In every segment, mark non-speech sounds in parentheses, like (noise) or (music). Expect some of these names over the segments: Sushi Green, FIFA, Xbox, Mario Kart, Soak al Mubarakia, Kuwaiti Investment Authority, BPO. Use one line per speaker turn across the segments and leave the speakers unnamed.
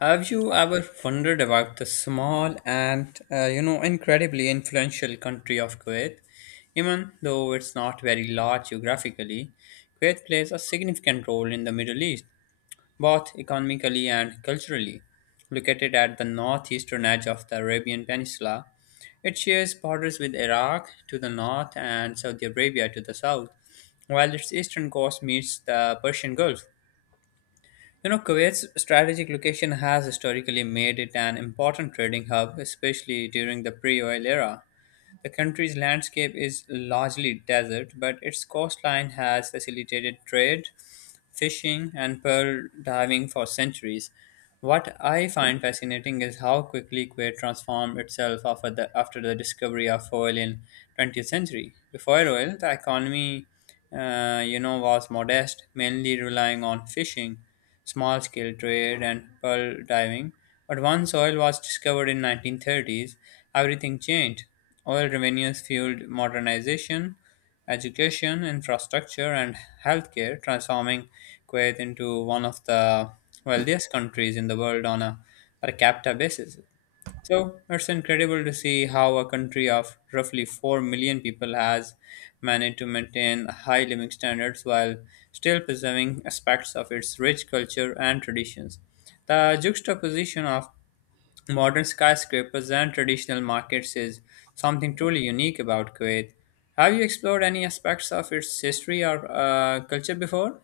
Have you ever wondered about the small and incredibly influential country of Kuwait? Even though it's not very large geographically, Kuwait plays a significant role in the Middle East, both economically and culturally. Located at the northeastern edge of the Arabian Peninsula, it shares borders with Iraq to the north and Saudi Arabia to the south, while its eastern coast meets the Persian Gulf. Kuwait's strategic location has historically made it an important trading hub, especially during the pre oil era. The country's landscape is largely desert, but its coastline has facilitated trade, fishing, and pearl diving for centuries. What I find fascinating is how quickly Kuwait transformed itself after the discovery of oil in 20th century. Before oil, the economy, was modest, mainly relying on fishing small scale trade and pearl diving. But once oil was discovered in 1930s, everything changed. Oil revenues fueled modernization, education, infrastructure and healthcare, transforming Kuwait into one of the wealthiest countries in the world on a per capita basis. So it's incredible to see how a country of roughly 4 million people has managed to maintain high living standards while still preserving aspects of its rich culture and traditions. The juxtaposition of modern skyscrapers and traditional markets is something truly unique about Kuwait. Have you explored any aspects of its history or culture before?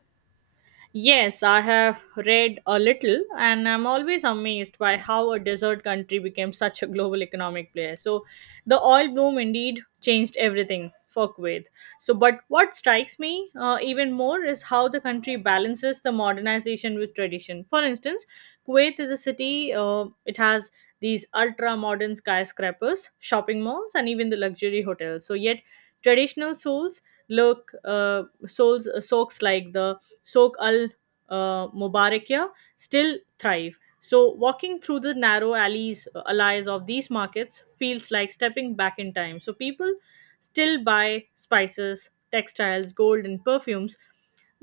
Yes, I have read a little, and I'm always amazed by how a desert country became such a global economic player. So, the oil boom indeed changed everything for Kuwait. But what strikes me even more is how the country balances the modernization with tradition. For instance, Kuwait is a city, it has these ultra modern skyscrapers, shopping malls, and even the luxury hotels. So, yet traditional souls look souls soaks like the Soak al Mubarakia, still thrive. So, walking through the narrow alleys of these markets feels like stepping back in time. So, people still buy spices, textiles, gold, and perfumes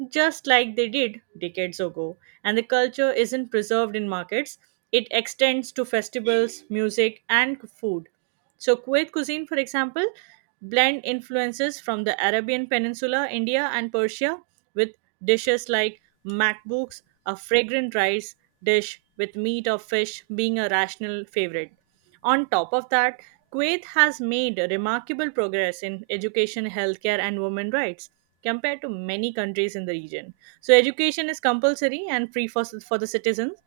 just like they did decades ago. And the culture isn't preserved in markets, it extends to festivals, music, and food. So, Kuwait cuisine, for example, blend influences from the Arabian Peninsula, India, and Persia with dishes like makbouks, a fragrant rice dish with meat or fish being a rational favorite. On top of that, Kuwait has made remarkable progress in education, healthcare, and women rights compared to many countries in the region. So, education is compulsory and free for the citizens,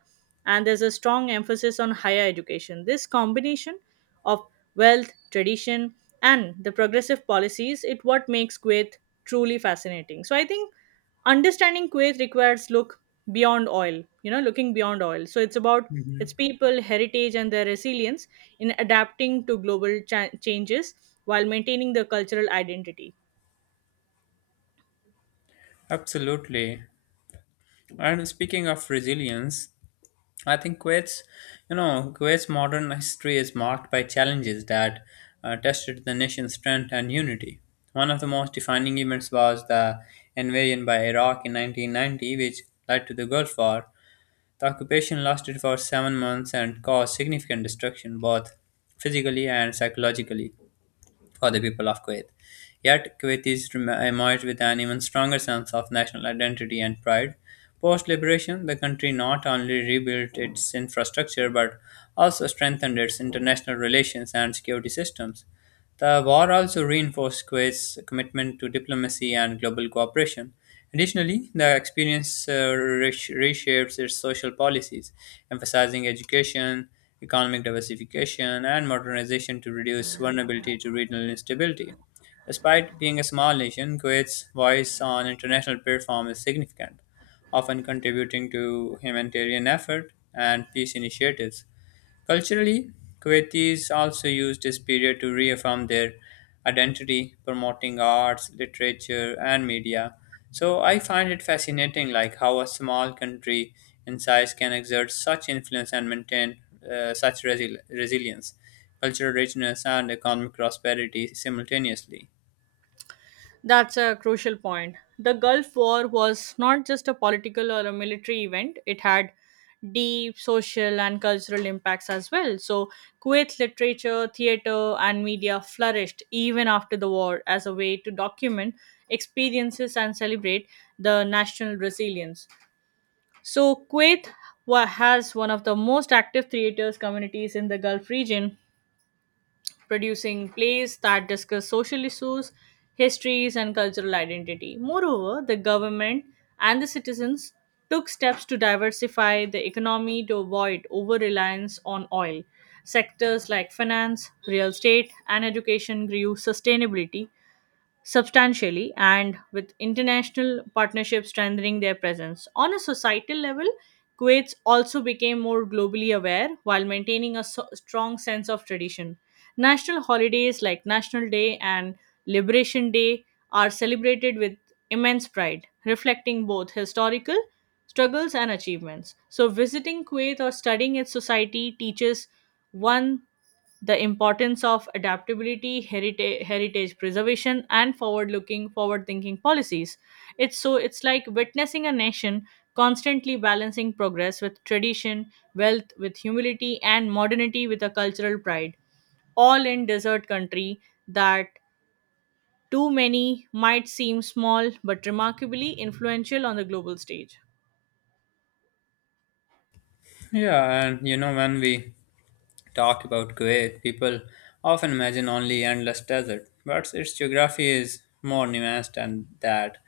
and there's a strong emphasis on higher education. This combination of wealth, tradition, and the progressive policies it what makes Kuwait truly fascinating. So, I think understanding Kuwait requires looking beyond oil. So, it's about its
Mhm.
people, heritage, and their resilience in adapting to global changes while maintaining the cultural identity.
Absolutely. And speaking of resilience, I think Kuwait's modern history is marked by challenges that tested the nation's strength and unity. One of the most defining events was the invasion by Iraq in 1990, which led to the Gulf War. The occupation lasted for 7 months and caused significant destruction, both physically and psychologically for the people of Kuwait. Yet, emerged with an even stronger sense of national identity and pride. Post liberation, the country not only rebuilt its infrastructure but also strengthened its international relations and security systems. The war also reinforced Kuwait's commitment to diplomacy and global cooperation. Additionally, the experience reshapes its social policies, emphasizing education, economic diversification, and modernization to reduce vulnerability to regional instability. Despite being a small nation, Kuwait's voice on international platform is significant, often contributing to humanitarian effort and peace initiatives. Culturally, Kuwaitis also used this period to reaffirm their identity, promoting arts, literature, and media. So I find it fascinating, like how a small country in size can exert such influence and maintain resilience, cultural richness, and economic prosperity simultaneously.
That's a crucial point. The Gulf War was not just a political or a military event, it had deep social and cultural impacts as well. So, Kuwait's literature, theater, and media flourished even after the war as a way to document experiences and celebrate the national resilience. So, Kuwait has one of the most active theaters communities in the Gulf region, producing plays that discuss social issues, histories, and cultural identity. Moreover, the government and the citizens took steps to diversify the economy to avoid over reliance on oil. Sectors like finance, real estate, and education grew sustainability substantially and with international partnerships strengthening their presence. On a societal level, Kuwait also became more globally aware while maintaining a strong sense of tradition. National holidays like National Day and Liberation Day are celebrated with immense pride, reflecting both historical struggles and achievements. So, visiting Kuwait or studying its society teaches one the importance of adaptability, heritage preservation, and forward-thinking policies. It's like witnessing a nation constantly balancing progress with tradition, wealth with humility, and modernity with a cultural pride all in desert country that too many might seem small but remarkably influential on the global stage.
Yeah, and you know when we talk about Kuwait, people often imagine only endless desert, but its geography is more nuanced than that.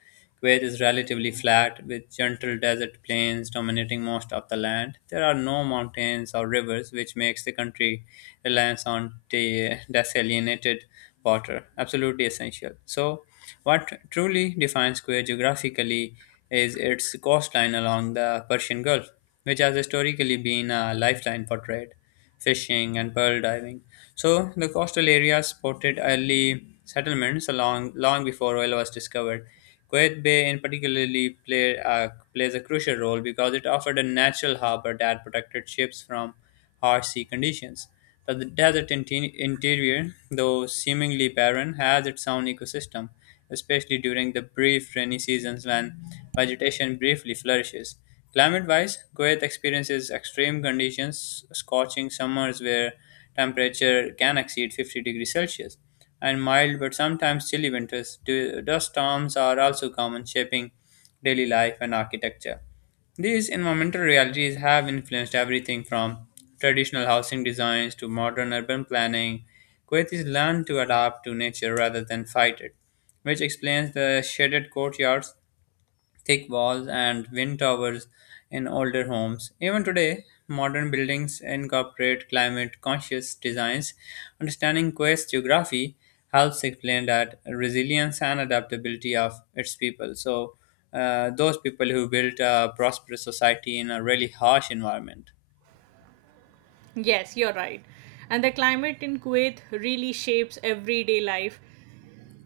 Kuwait is relatively flat, with gentle desert plains dominating most of the land. There are no mountains or rivers, which makes the country reliance on desalinated water absolutely essential. So, what truly defines Kuwait geographically is its coastline along the Persian Gulf, which has historically been a lifeline for trade fishing, and pearl diving. So the coastal areas supported early settlements along long before oil was discovered. Kuwait Bay, in particularly, plays a crucial role because it offered a natural harbor that protected ships from harsh sea conditions. But the desert interior, though seemingly barren, has its own ecosystem, especially during the brief rainy seasons when vegetation briefly flourishes. Climate wise, Kuwait experiences extreme conditions, scorching summers where temperature can exceed 50 degrees Celsius, and mild but sometimes chilly winters. Dust storms are also common, shaping daily life and architecture. These environmental realities have influenced everything from traditional housing designs to modern urban planning. Kuwait is learned to adapt to nature rather than fight it, which explains the shaded courtyards, thick walls, and wind towers in older homes. Even today, modern buildings incorporate climate conscious designs. Understanding Kuwait's geography helps explain that resilience and adaptability of its people. So, those people who built a prosperous society in a really harsh environment.
Yes, you're right. And the climate in Kuwait really shapes everyday life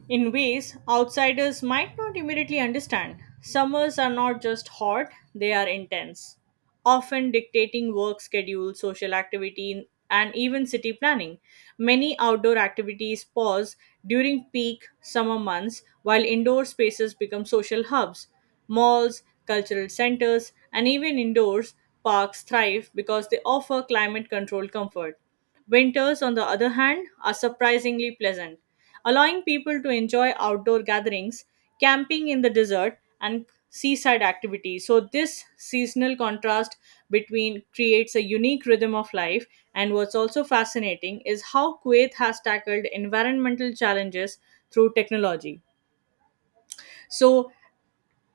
in ways outsiders might not immediately understand. Summers are not just hot, they are intense, often dictating work schedules, social activity, and even city planning. Many outdoor activities pause during peak summer months, while indoor spaces become social hubs. Malls, cultural centers, and even indoors parks thrive because they offer climate controlled comfort. Winters, on the other hand, are surprisingly pleasant, allowing people to enjoy outdoor gatherings, camping in the desert, and seaside activities. So, this seasonal contrast between creates a unique rhythm of life. And what's also fascinating is how Kuwait has tackled environmental challenges through technology. So,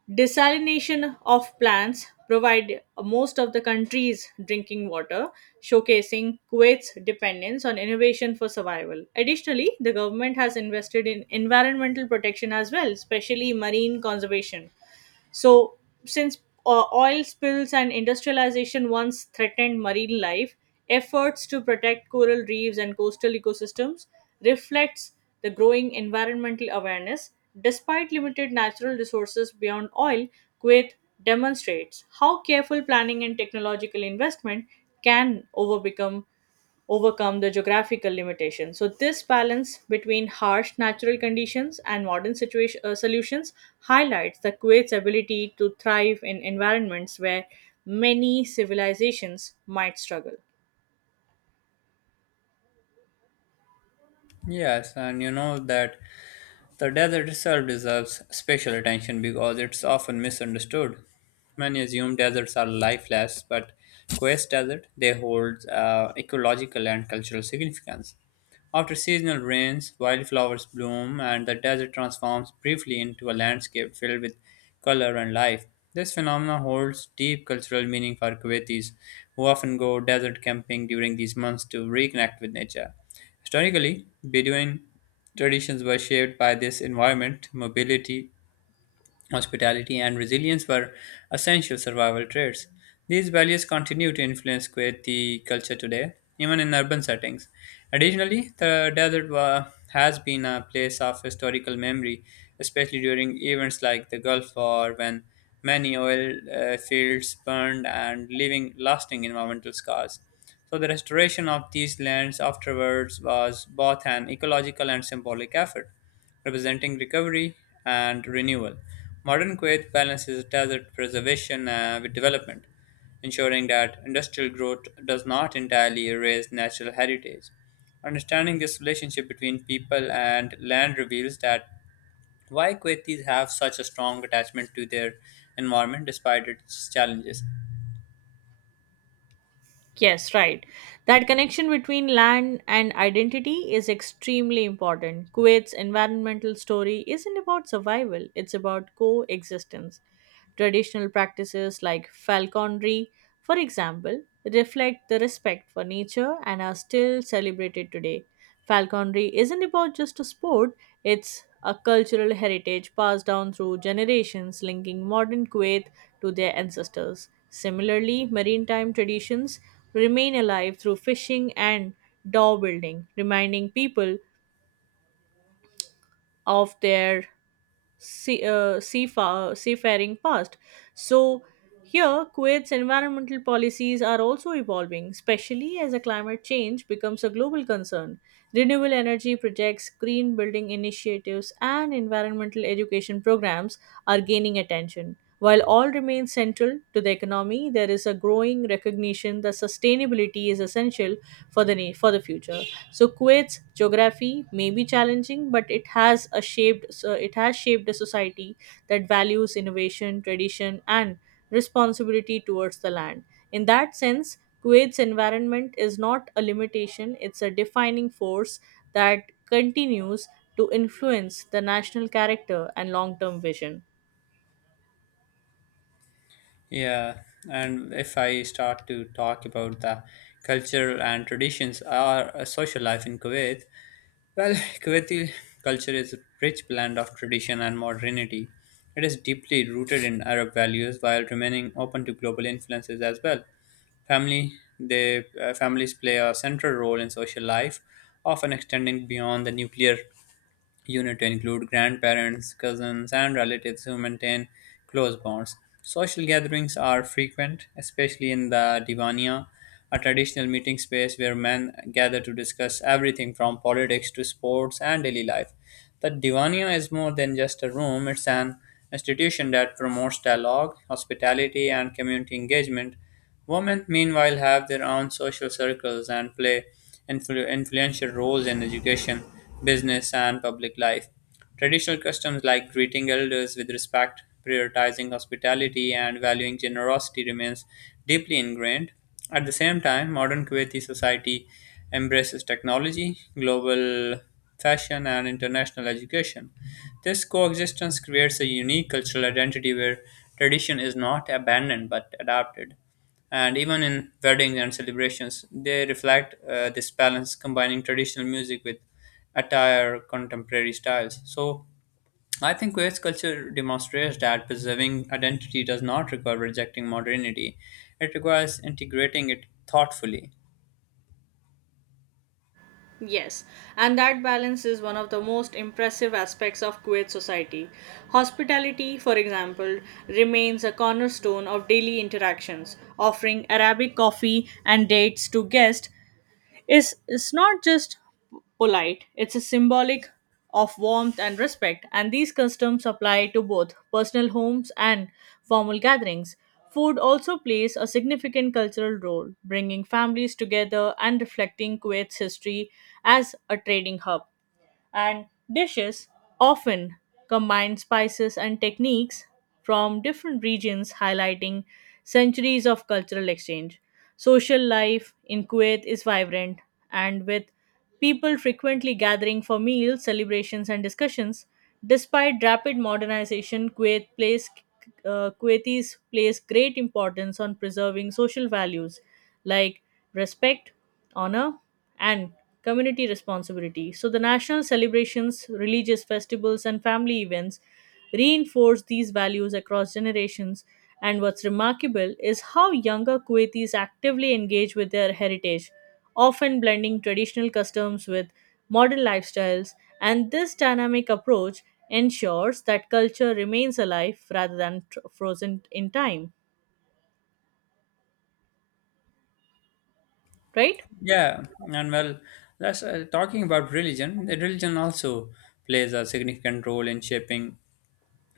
desalination of plants provide most of the country's drinking water, showcasing Kuwait's dependence on innovation for survival. Additionally, the government has invested in environmental protection as well, especially marine conservation. So, since oil spills and industrialization once threatened marine life, efforts to protect coral reefs and coastal ecosystems reflects the growing environmental awareness. Despite limited natural resources beyond oil, Kuwait demonstrates how careful planning and technological investment can overcome the geographical limitation. So, this balance between harsh natural conditions and modern solutions highlights the Kuwait's ability to thrive in environments where many civilizations might struggle.
Yes, and you know that the desert itself deserves special attention because it's often misunderstood. Many assume deserts are lifeless, but Quest Desert they hold ecological and cultural significance. After seasonal rains, wildflowers bloom, and the desert transforms briefly into a landscape filled with color and life. This phenomenon holds deep cultural meaning for Kuwaitis, who often go desert camping during these months to reconnect with nature. Historically, Bedouin traditions were shaped by this environment, mobility, hospitality and resilience were essential survival traits. These values continue to influence Kuwaiti culture today, even in urban settings. Additionally, the has been a place of historical memory, especially during events like the Gulf War when many oil fields burned and leaving lasting environmental scars. So, the restoration of these lands afterwards was both an ecological and symbolic effort representing recovery and renewal. Modern Kuwait balances desert preservation with development, ensuring that industrial growth does not entirely erase natural heritage. Understanding this relationship between people and land reveals that why Kuwaitis have such a strong attachment to their environment despite its challenges.
Yes, right. That connection between land and identity is extremely important. Kuwait's environmental story isn't about survival, it's about coexistence. Traditional practices like falconry, for example, reflect the respect for nature and are still celebrated today. Falconry isn't about just a sport, it's a cultural heritage passed down through generations, linking modern Kuwait to their ancestors. Similarly, maritime traditions remain alive through fishing and dhow building, reminding people of their seafaring past. So, here, Kuwait's environmental policies are also evolving, especially as a climate change becomes a global concern. Renewable energy projects, green building initiatives, and environmental education programs are gaining attention. While all remain central to the economy, there is a growing recognition that sustainability is essential for for the future. So Kuwait's geography may be challenging, but it has shaped a society that values innovation, tradition, and responsibility towards the land. In that sense, Kuwait's environment is not a limitation; it's a defining force that continues to influence the national character and long-term vision.
Yeah, and if I start to talk about the culture and traditions or social life in Kuwait, well, (laughs) Kuwaiti culture is a rich blend of tradition and modernity. It is deeply rooted in Arab values while remaining open to global influences as well. Family, Families play a central role in social life, often extending beyond the nuclear unit to include grandparents, cousins, and relatives who maintain close bonds. Social gatherings are frequent, especially in the Divania, a traditional meeting space where men gather to discuss everything from politics to sports and daily life. The Divania is more than just a room, it's an institution that promotes dialogue, hospitality, and community engagement. Women, meanwhile, have their own social circles and play influential roles in education, business, and public life. Traditional customs like greeting elders with respect, prioritizing hospitality, and valuing generosity remains deeply ingrained. At the same time, modern Kuwaiti society embraces technology, global fashion, and international education. This coexistence creates a unique cultural identity where tradition is not abandoned but adapted and even in weddings and celebrations, they reflect this balance, combining traditional music with attire, contemporary styles. So, I think Kuwait's culture demonstrates that preserving identity does not require rejecting modernity; it requires integrating it thoughtfully.
Yes, and that balance is one of the most impressive aspects of Kuwait society. Hospitality, for example, remains a cornerstone of daily interactions, offering Arabic coffee and dates to guests is not just polite, it's a symbolic of warmth and respect, and these customs apply to both personal homes and formal gatherings. Food also plays a significant cultural role, bringing families together and reflecting Kuwait's history as a trading hub, and dishes often combine spices and techniques from different regions, highlighting centuries of cultural exchange. Social life in Kuwait is vibrant, and with people frequently gathering for meals, celebrations, and discussions. Despite rapid modernization, Kuwaitis place great importance on preserving social values like respect, honor, and community responsibility. So the national celebrations, religious festivals, and family events reinforce these values across generations. And what's remarkable is how younger Kuwaitis actively engage with their heritage, often blending traditional customs with modern lifestyles. And this dynamic approach ensures that culture remains alive rather than frozen in time, right?
Yeah, and well, that's talking about religion. The religion also plays a significant role in shaping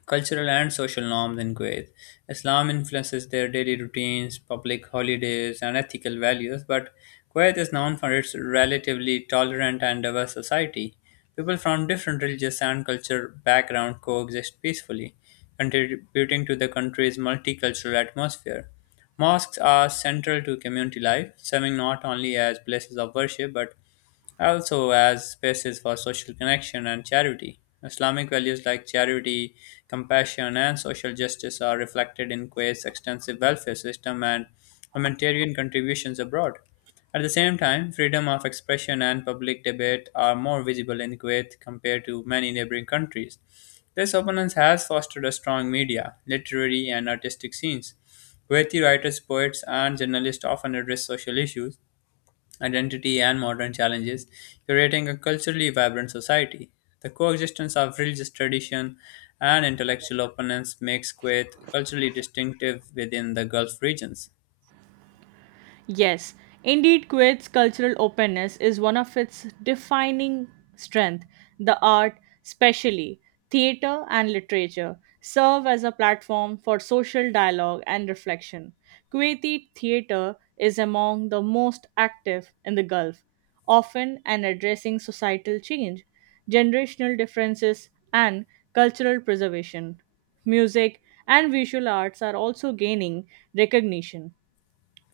cultural and social norms in Kuwait. Islam influences their daily routines, public holidays, and ethical values, but Kuwait is known for its relatively tolerant and diverse society. People from different religious and cultural backgrounds coexist peacefully, contributing to the country's multicultural atmosphere. Mosques are central to community life, serving not only as places of worship but also as spaces for social connection and charity. Islamic values like charity, compassion, and social justice are reflected in Kuwait's extensive welfare system and humanitarian contributions abroad. At the same time, freedom of expression and public debate are more visible in Kuwait compared to many neighboring countries. This openness has fostered a strong media, literary, and artistic scenes. Kuwaiti writers, poets, and journalists often address social issues identity, and modern challenges, creating a culturally vibrant society. The coexistence of religious tradition and intellectual openness makes Kuwait culturally distinctive within the Gulf regions.
Yes, indeed, Kuwait's cultural openness is one of its defining strength. The art, especially theater and literature, serve as a platform for social dialogue and reflection. Kuwaiti theater is among the most active in the Gulf, often and addressing societal change, generational differences, and cultural preservation. Music and visual arts are also gaining recognition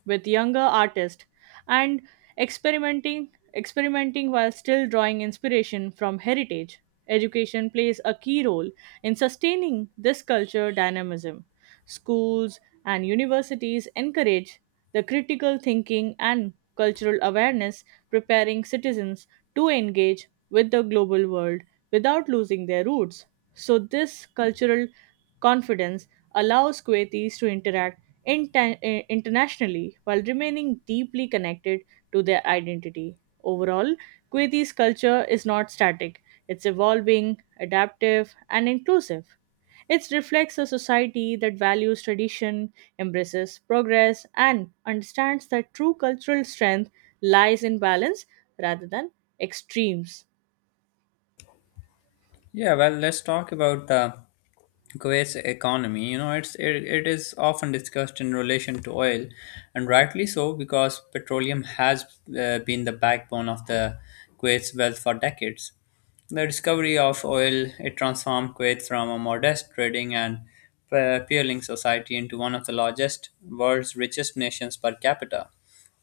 with younger artists and experimenting while still drawing inspiration from heritage. Education plays a key role in sustaining this culture dynamism. Schools and universities encourage the critical thinking and cultural awareness, preparing citizens to engage with the global world without losing their roots. So this cultural confidence allows Kuwaitis to internationally while remaining deeply connected to their identity. Overall, Kuwaiti's culture is not static, it's evolving, adaptive, and inclusive. It reflects a society that values tradition, embraces progress, and understands that true cultural strength lies in balance rather than extremes.
Yeah, well, let's talk about Kuwait's economy. You know, it is often discussed in relation to oil, and rightly so because petroleum has been the backbone of the Kuwait's wealth for decades. The discovery of oil, it transformed Kuwait from a modest trading and peerling society into one of the largest, world's richest nations per capita.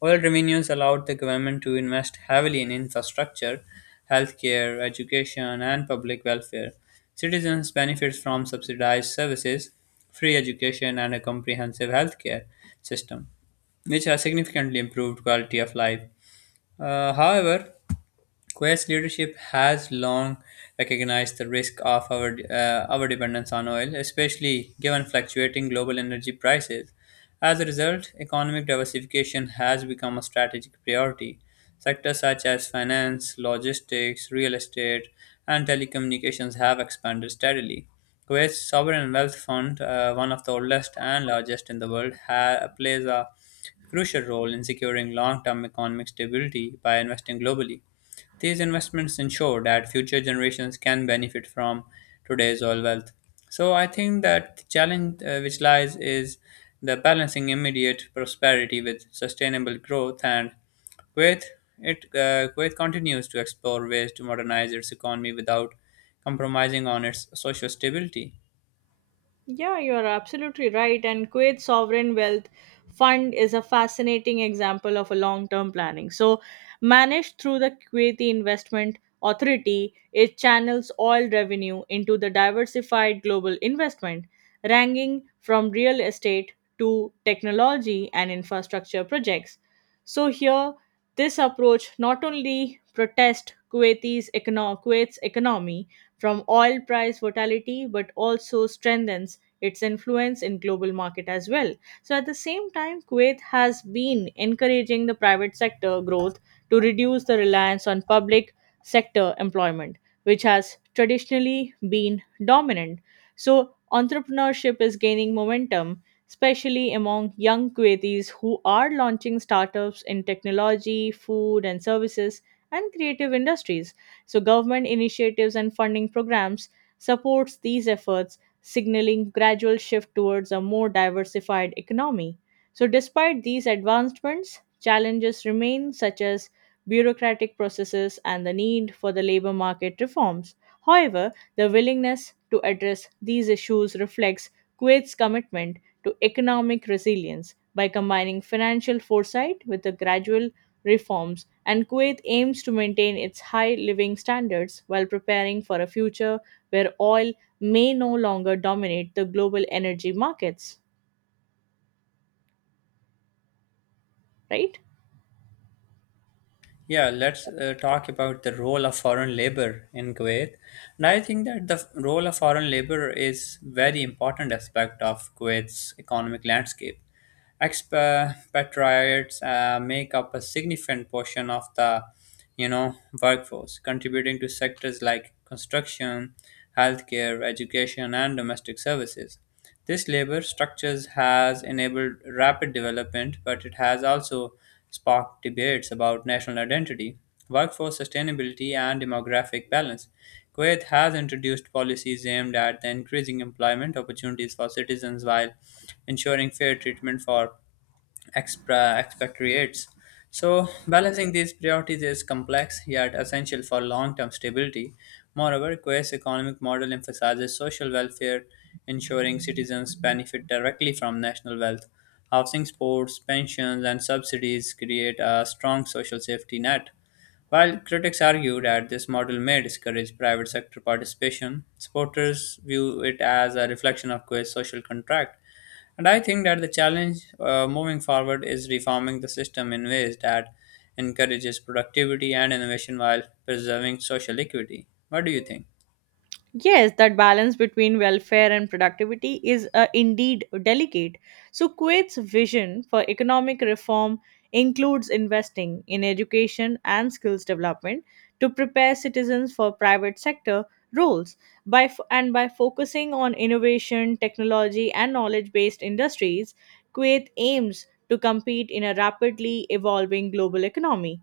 Oil revenues allowed the government to invest heavily in infrastructure, healthcare, education, and public welfare. Citizens benefit from subsidized services, free education, and a comprehensive healthcare system, which has significantly improved quality of life. However, Quest leadership has long recognized the risk of our dependence on oil, especially given fluctuating global energy prices. As a result, economic diversification has become a strategic priority. Sectors such as finance, logistics, real estate, and telecommunications have expanded steadily. Kuwait's sovereign wealth fund, one of the oldest and largest in the world, plays a crucial role in securing long-term economic stability by investing globally. These investments ensure that future generations can benefit from today's oil wealth. So I think that the challenge which lies is the balancing immediate prosperity with sustainable growth and Kuwait Kuwait continues to explore ways to modernize its economy without compromising on its social stability.
Yeah, you are absolutely right. And Kuwait's sovereign wealth fund is a fascinating example of a long-term planning. So, managed through the Kuwaiti Investment Authority, it channels oil revenue into the diversified global investment, ranging from real estate to technology and infrastructure projects. So here, this approach not only protests Kuwait's economy from oil price volatility, but also strengthens its influence in global market as well. So at the same time, Kuwait has been encouraging the private sector growth to reduce the reliance on public sector employment, which has traditionally been dominant. So entrepreneurship is gaining momentum, especially among young Kuwaitis who are launching startups in technology, food and services and creative industries. So government initiatives and funding programs supports these efforts, signaling gradual shift towards a more diversified economy. So despite these advancements, challenges remain such as bureaucratic processes, and the need for the labor market reforms. However, the willingness to address these issues reflects Kuwait's commitment to economic resilience by combining financial foresight with the gradual reforms, and Kuwait aims to maintain its high living standards while preparing for a future where oil may no longer dominate the global energy markets, right?
Yeah, let's talk about the role of foreign labor in Kuwait. And I think that the role of foreign labor is very important aspect of Kuwait's economic landscape. Expatriates make up a significant portion of the, you know, workforce, contributing to sectors like construction, healthcare, education, and domestic services. This labor structures has enabled rapid development, but it has also sparked debates about national identity, workforce sustainability, and demographic balance. Kuwait has introduced policies aimed at the increasing employment opportunities for citizens while ensuring fair treatment for expatriates. So, balancing these priorities is complex yet essential for long term stability. Moreover, Kuwait's economic model emphasizes social welfare, ensuring citizens benefit directly from national wealth. Housing, sports, pensions, and subsidies create a strong social safety net. While critics argue that this model may discourage private sector participation, supporters view it as a reflection of Kuwait's social contract. And I think that the challenge moving forward is reforming the system in ways that encourages productivity and innovation while preserving social equity. What do you think?
Yes, that balance between welfare and productivity is indeed delicate. So, Kuwait's vision for economic reform includes investing in education and skills development to prepare citizens for private sector roles by f- and by focusing on innovation, technology and knowledge-based industries, Kuwait aims to compete in a rapidly evolving global economy.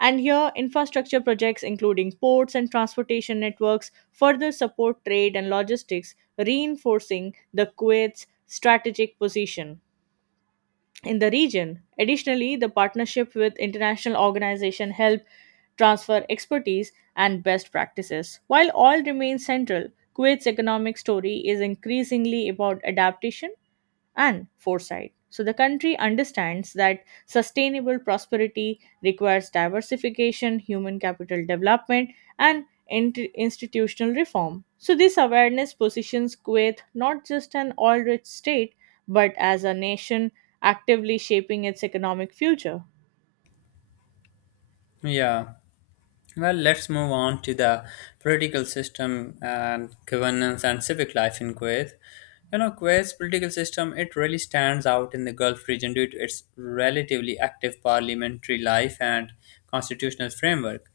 And here, infrastructure projects, including ports and transportation networks, further support trade and logistics, reinforcing the Kuwait's strategic position in the region. Additionally, the partnership with international organizations help transfer expertise and best practices. While all remains central, Kuwait's economic story is increasingly about adaptation and foresight. So the country understands that sustainable prosperity requires diversification, human capital development, and institutional reform. So this awareness positions Kuwait not just an oil-rich state, but as a nation actively shaping its economic future.
Yeah. Well, let's move on to the political system and governance and civic life in Kuwait. You know, Kuwait's political system, it really stands out in the Gulf region due to its relatively active parliamentary life and constitutional framework.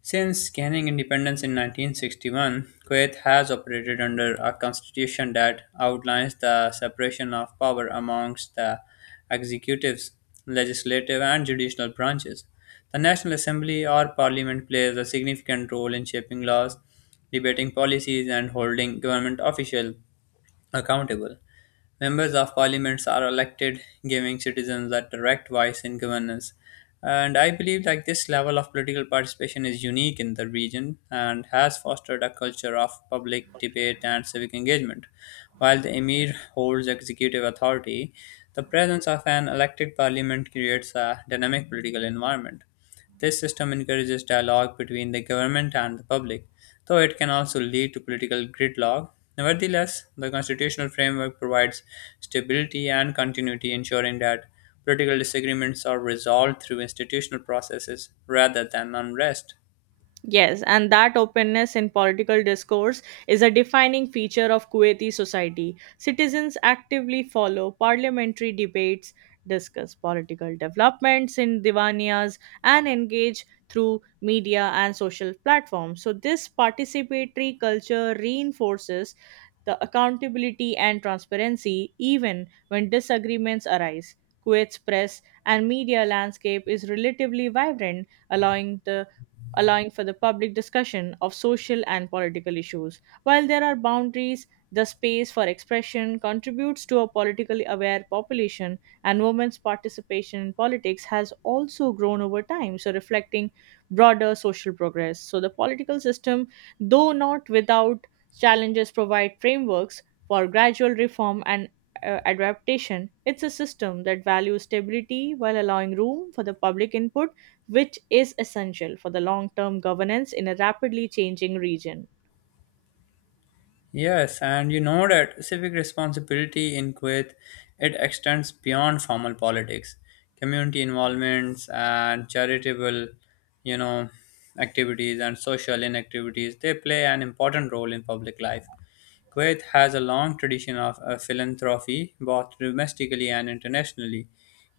Since gaining independence in 1961, Kuwait has operated under a constitution that outlines the separation of power amongst the executives, legislative, and judicial branches. The National Assembly or Parliament plays a significant role in shaping laws, debating policies, and holding government officials accountable. Members of parliaments are elected, giving citizens a direct voice in governance. And I believe like this level of political participation is unique in the region and has fostered a culture of public debate and civic engagement. While the emir holds executive authority, the presence of an elected parliament creates a dynamic political environment. This system encourages dialogue between the government and the public, though it can also lead to political gridlock. Nevertheless, the constitutional framework provides stability and continuity, ensuring that political disagreements are resolved through institutional processes rather than unrest.
Yes, and that openness in political discourse is a defining feature of Kuwaiti society. Citizens actively follow parliamentary debates, discuss political developments in divaniyas, and engage through media and social platforms. So, this participatory culture reinforces the accountability and transparency even when disagreements arise. Kuwait's press and media landscape is relatively vibrant, allowing for the public discussion of social and political issues. While there are boundaries, the space for expression contributes to a politically aware population, and women's participation in politics has also grown over time, so reflecting broader social progress. So, the political system, though not without challenges, provide frameworks for gradual reform and adaptation. It's a system that values stability while allowing room for the public input which is essential for the long term governance in a rapidly changing region.
Yes, and you know that civic responsibility in Kuwait it extends beyond formal politics. Community involvements and charitable, you know, activities and social inactivities they play an important role in public life. Kuwait has a long tradition of philanthropy, both domestically and internationally.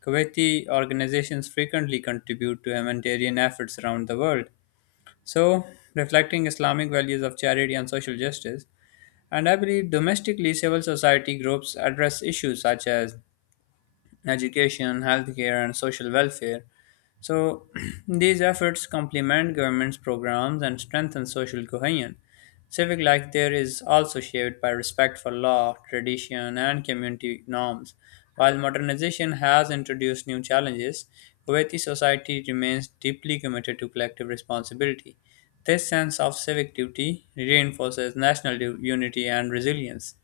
Kuwaiti organizations frequently contribute to humanitarian efforts around the world. So, reflecting Islamic values of charity and social justice and I believe domestically civil society groups address issues such as education, healthcare, and social welfare. So, (clears throat) these efforts complement government's programs and strengthen social cohesion. Civic life there is also shaped by respect for law, tradition, and community norms. While modernization has introduced new challenges, Kuwaiti society remains deeply committed to collective responsibility. This sense of civic duty reinforces national unity and resilience.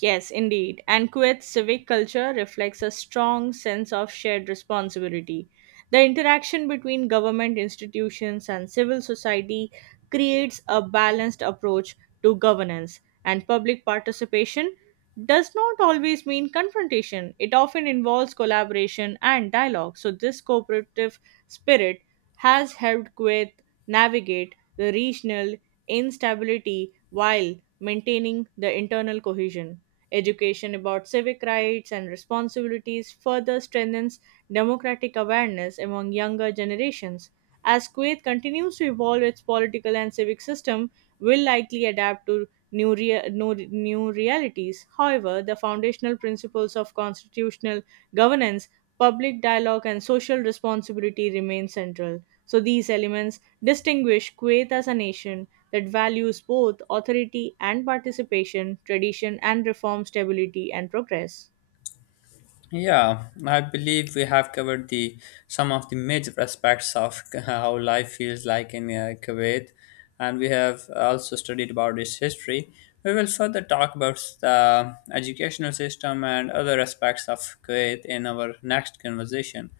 Yes, indeed. And Kuwait's civic culture reflects a strong sense of shared responsibility. The interaction between government institutions and civil society creates a balanced approach to governance, and public participation does not always mean confrontation. It often involves collaboration and dialogue. So, this cooperative spirit has helped Kuwait navigate the regional instability while maintaining the internal cohesion. Education about civic rights and responsibilities further strengthens democratic awareness among younger generations. As Kuwait continues to evolve its political and civic system, will likely adapt to new realities. However, the foundational principles of constitutional governance, public dialogue, and social responsibility remain central. So these elements distinguish Kuwait as a nation that values both authority and participation, tradition and reform, stability and progress.
Yeah, I believe we have covered the some of the major aspects of (laughs) how life feels like in Kuwait, and we have also studied about its history. We will further talk about the educational system and other aspects of Kuwait in our next conversation.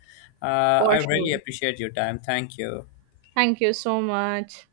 I
For
really
sure.
appreciate your time. Thank you.
Thank you so much.